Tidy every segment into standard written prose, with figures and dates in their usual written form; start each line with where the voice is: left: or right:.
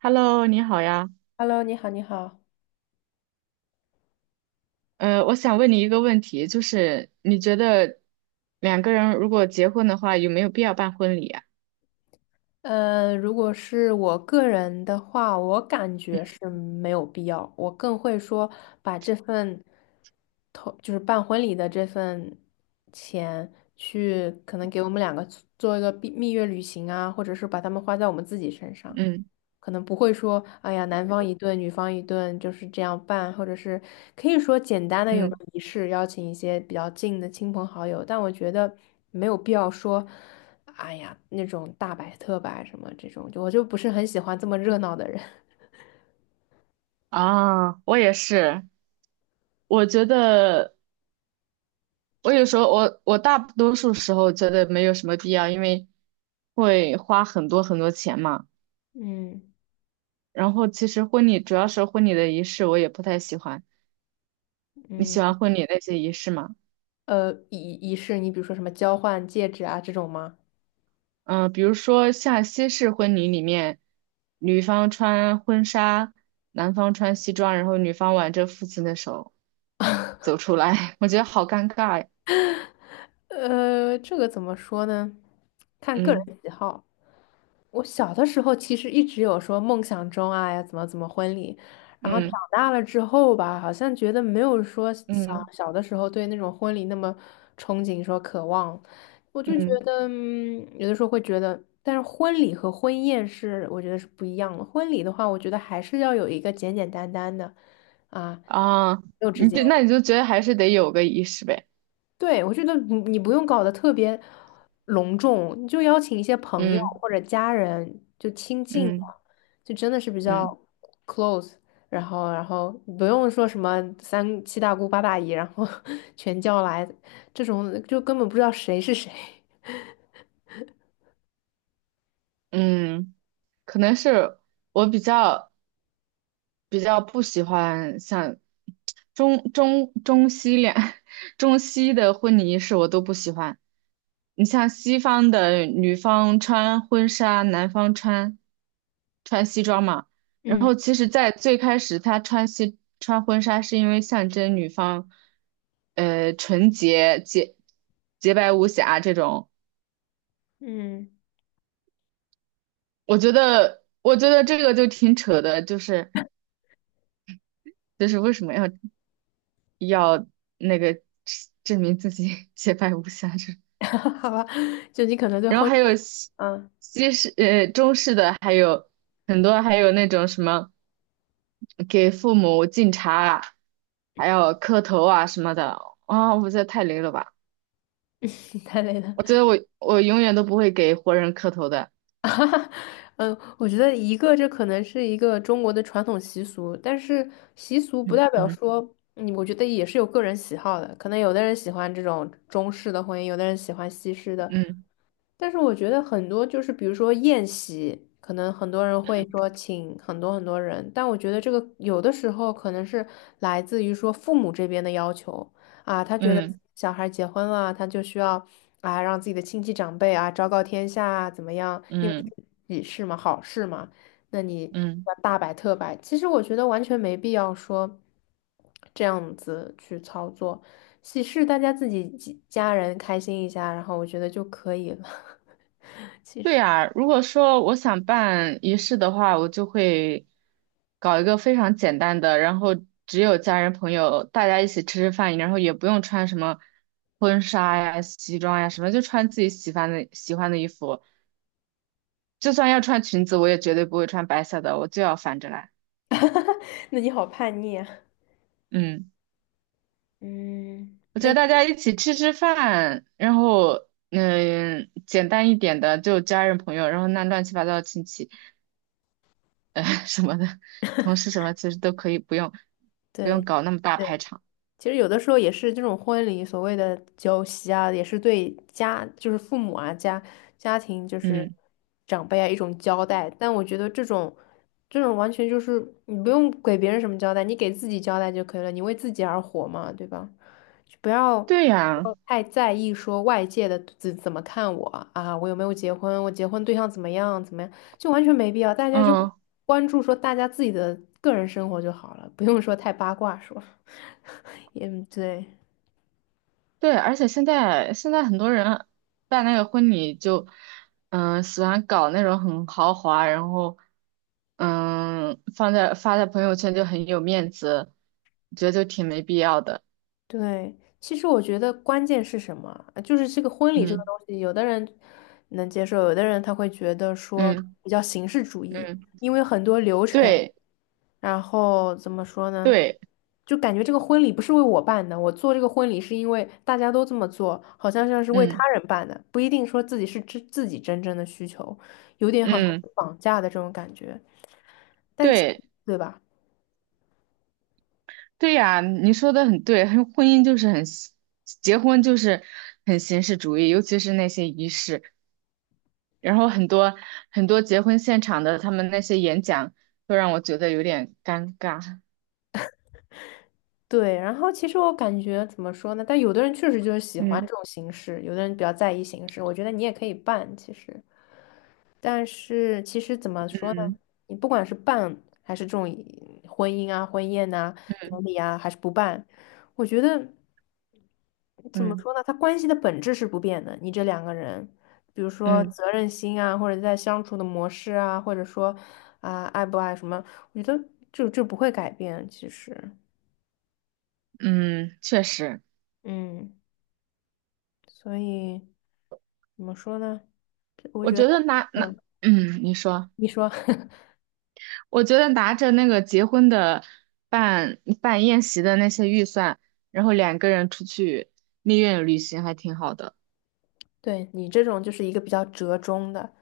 right: Hello，你好呀。
left: Hello，你好，你好。
right: 我想问你一个问题，就是你觉得两个人如果结婚的话，有没有必要办婚礼啊？
left: 如果是我个人的话，我感觉是没有必要。我更会说把这份头，就是办婚礼的这份钱，去可能给我们两个做一个蜜月旅行啊，或者是把它们花在我们自己身上。
right: 嗯
left: 可能不会说，哎呀，男方一顿，女方一顿，就是这样办，或者是可以说简单的有个
right: 嗯。
left: 仪式，邀请一些比较近的亲朋好友，但我觉得没有必要说，哎呀，那种大摆特摆什么这种，就我就不是很喜欢这么热闹的人。
right: 啊，我也是。我觉得我大多数时候觉得没有什么必要，因为会花很多很多钱嘛。
left: 嗯
right: 然后其实婚礼主要是婚礼的仪式，我也不太喜欢。你
left: 嗯，
right: 喜欢婚礼那些仪式吗？
left: 仪式，你比如说什么交换戒指啊这种吗？
right: 嗯。比如说像西式婚礼里面，女方穿婚纱，男方穿西装，然后女方挽着父亲的手走出来，我觉得好尴尬呀。
left: 这个怎么说呢？看个
right: 嗯
left: 人喜好。我小的时候其实一直有说梦想中啊呀怎么怎么婚礼，然后长
right: 嗯
left: 大了之后吧，好像觉得没有说小
right: 嗯
left: 小的时候对那种婚礼那么憧憬说渴望，我就觉
right: 嗯。
left: 得嗯有的时候会觉得，但是婚礼和婚宴是我觉得是不一样的。婚礼的话，我觉得还是要有一个简简单单的啊，
right: 啊，
left: 肉质
right: 你
left: 简。
right: 这那你就觉得还是得有个仪式呗。
left: 对，我觉得你不用搞得特别隆重，你就邀请一些朋友
right: 嗯
left: 或者家人，就亲近的，
right: 嗯
left: 就真的是比较
right: 嗯
left: close。然后不用说什么三七大姑八大姨，然后 全叫来，这种就根本不知道谁是谁。
right: 嗯，可能是我比较。比较不喜欢像中中中西两 中西的婚礼仪式我都不喜欢。你像西方的女方穿婚纱，男方穿西装嘛。然
left: 嗯
right: 后其实，在最开始他穿婚纱是因为象征女方，纯洁洁洁白无瑕这种。
left: 嗯，
right: 我觉得这个就挺扯的，就是为什么要？要那个证明自己 洁白无瑕这种。
left: 好吧，就你可能对
right: 然后
left: 婚
right: 还有
left: 纱，
right: 西
left: 嗯，
right: 西式呃中式的，还有很多，还有那种什么给父母敬茶啊，还有磕头啊什么的啊，我觉得太雷了吧！
left: 太累了。
right: 我觉得我永远都不会给活人磕头的。
left: 嗯，我觉得一个这可能是一个中国的传统习俗，但是习俗不
right: 嗯
left: 代表
right: 嗯
left: 说，嗯，我觉得也是有个人喜好的。可能有的人喜欢这种中式的婚姻，有的人喜欢西式的，
right: 嗯
left: 但是我觉得很多就是，比如说宴席，可能很多人会说请很多很多人，但我觉得这个有的时候可能是来自于说父母这边的要求啊，他觉得
right: 嗯
left: 小孩结婚了，他就需要啊让自己的亲戚长辈啊昭告天下啊怎么样，因为
right: 嗯
left: 喜事嘛，好事嘛，那你
right: 嗯。
left: 要大摆特摆，其实我觉得完全没必要说这样子去操作。喜事大家自己几家人开心一下，然后我觉得就可以了。
right: 对呀，如果说我想办仪式的话，我就会搞一个非常简单的，然后只有家人朋友大家一起吃吃饭，然后也不用穿什么婚纱呀、西装呀什么，就穿自己喜欢的衣服。就算要穿裙子，我也绝对不会穿白色的，我就要反着来。
left: 那你好叛逆啊！
right: 嗯，
left: 嗯，
right: 我
left: 那
right: 觉得大
left: 你
right: 家一起吃吃饭，然后简单一点的就家人朋友，然后那乱七八糟的亲戚。什么的，同事什么其实都可以不用
left: 对。
right: 搞那么大
left: 对
right: 排场。
left: 其实有的时候也是这种婚礼所谓的酒席啊，也是对家就是父母啊家庭就是
right: 嗯，
left: 长辈啊一种交代。但我觉得这种完全就是你不用给别人什么交代，你给自己交代就可以了，你为自己而活嘛，对吧？就不要
right: 对呀，
left: 太在意说外界的怎么看我啊，我有没有结婚，我结婚对象怎么样怎么样，就完全没必要。大家就
right: 嗯，
left: 关注说大家自己的个人生活就好了，不用说太八卦说。嗯，对
right: 对，而且现在很多人办那个婚礼就，喜欢搞那种很豪华，然后，发在朋友圈就很有面子，我觉得就挺没必要的。
left: 对，其实我觉得关键是什么？就是这个婚礼这个
right: 嗯
left: 东西，有的人能接受，有的人他会觉得说
right: 嗯
left: 比较形式主义，
right: 嗯，
left: 因为很多流程，
right: 对
left: 然后怎么说呢？
right: 对，
left: 就感觉这个婚礼不是为我办的，我做这个婚礼是因为大家都这么做，好像像是为他
right: 嗯
left: 人办的，不一定说自己是自己真正的需求，有点好像
right: 嗯
left: 绑架的这种感觉，但其
right: 对。
left: 对吧？
right: 对呀，你说的很对，很婚姻就是很形，结婚就是很形式主义，尤其是那些仪式。然后很多很多结婚现场的他们那些演讲，都让我觉得有点尴尬。
left: 对，然后其实我感觉怎么说呢？但有的人确实就是喜欢这
right: 嗯
left: 种形式，有的人比较在意形式。我觉得你也可以办，其实，但是其实怎么说呢？
right: 嗯，
left: 你不管是办还是这种婚姻啊、婚宴呐、
right: 嗯
left: 典礼啊，还是不办，我觉得怎么
right: 嗯
left: 说呢？他关系的本质是不变的。你这两个人，比如说
right: 嗯
left: 责任心啊，或者在相处的模式啊，或者说啊、爱不爱什么，我觉得就不会改变。其实，
right: 嗯，确实，
left: 嗯。所以怎么说呢？这我
right: 我
left: 觉
right: 觉
left: 得，
right: 得
left: 嗯，
right: 嗯，你说，
left: 你说，
right: 我觉得拿着那个结婚的办宴席的那些预算，然后两个人出去蜜月旅行还挺好的。
left: 对你这种就是一个比较折中的。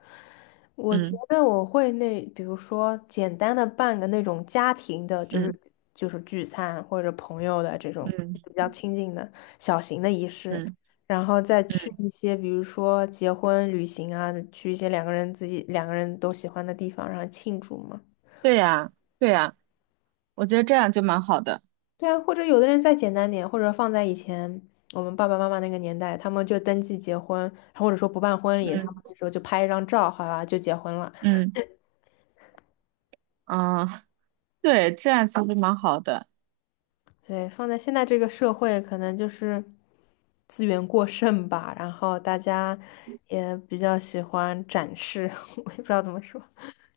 left: 我觉
right: 嗯
left: 得我会那，比如说简单的办个那种家庭的，就是
right: 嗯。
left: 就是聚餐或者朋友的这种
right: 嗯
left: 比较亲近的小型的仪式，
right: 嗯
left: 然后再去
right: 嗯，
left: 一些比如说结婚旅行啊，去一些两个人自己两个人都喜欢的地方，然后庆祝嘛。
right: 对呀，对呀，我觉得这样就蛮好的。
left: 对啊，或者有的人再简单点，或者放在以前我们爸爸妈妈那个年代，他们就登记结婚，或者说不办婚礼，他们
right: 嗯
left: 那时候就拍一张照，好啦，就结婚了。
right: 嗯啊，对，这样其实蛮好的。
left: 对，放在现在这个社会，可能就是资源过剩吧，然后大家也比较喜欢展示，我也不知道怎么说，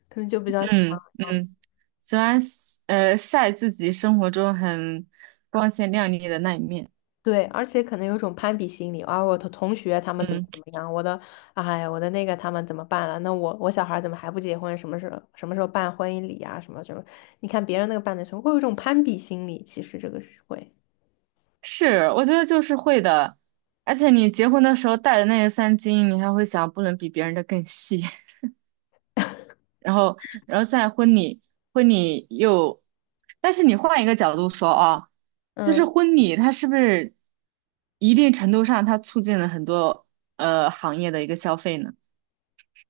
left: 可能就比较喜
right: 嗯
left: 欢。
right: 嗯，喜欢晒自己生活中很光鲜亮丽的那一面。
left: 对，而且可能有一种攀比心理啊，我的同学他们怎么
right: 嗯，
left: 怎么样，我的，哎我的那个他们怎么办了？那我小孩儿怎么还不结婚？什么时候什么时候办婚姻礼啊？什么什么？你看别人那个办的时候，会有一种攀比心理，其实这个是会，
right: 是，我觉得就是会的。而且你结婚的时候戴的那个三金，你还会想不能比别人的更细。然后，然后在婚礼，婚礼又，但是你换一个角度说啊，就是
left: 嗯，
right: 婚礼它是不是一定程度上它促进了很多行业的一个消费呢？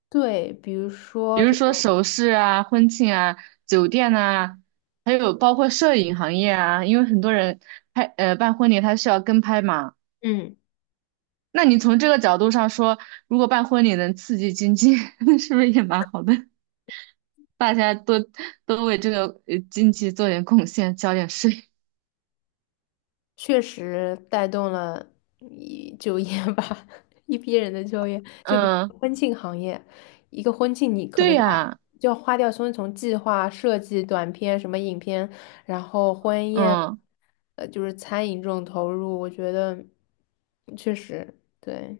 left: 对，比如
right: 比
left: 说
right: 如
left: 这
right: 说
left: 个，
right: 首饰啊、婚庆啊、酒店啊，还有包括摄影行业啊，因为很多人办婚礼他需要跟拍嘛。
left: 嗯。
right: 那你从这个角度上说，如果办婚礼能刺激经济，是不是也蛮好的？大家多多为这个经济做点贡献，交点税。
left: 确实带动了一就业吧，一批人的就业。就比
right: 嗯，
left: 如婚庆行业，一个婚庆你可
right: 对
left: 能就要
right: 呀，
left: 花掉从计划设计、短片、什么影片，然后婚宴，
right: 嗯
left: 就是餐饮这种投入，我觉得确实对。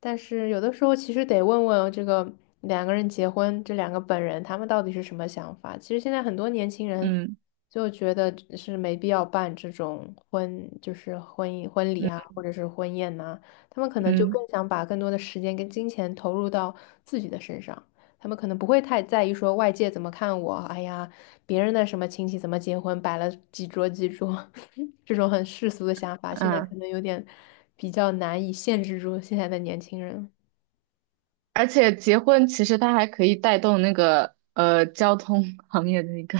left: 但是有的时候其实得问问这个两个人结婚，这两个本人他们到底是什么想法。其实现在很多年轻人
right: 嗯
left: 就觉得是没必要办这种婚，就是婚姻婚礼啊，
right: 嗯
left: 或者是婚宴呐、他们可能就更
right: 嗯
left: 想把更多的时间跟金钱投入到自己的身上。他们可能不会太在意说外界怎么看我，哎呀，别人的什么亲戚怎么结婚，摆了几桌几桌，这种很世俗的想法，现在可
right: 嗯，
left: 能有点比较难以限制住现在的年轻人。
right: 而且结婚其实它还可以带动交通 行业的一个，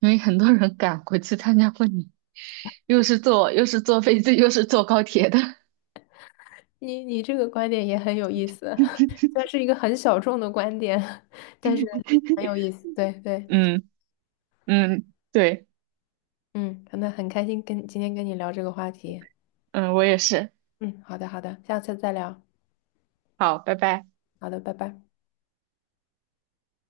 right: 因为很多人赶回去参加婚礼，又是坐飞机又是坐高铁的。
left: 你这个观点也很有意思，算是一个很小众的观点，但是很 有意思。对对，
right: 嗯嗯，对，
left: 嗯，那很开心跟今天跟你聊这个话题。
right: 嗯，我也是。
left: 嗯，好的好的，下次再聊。
right: 好，拜拜。
left: 好的，拜拜。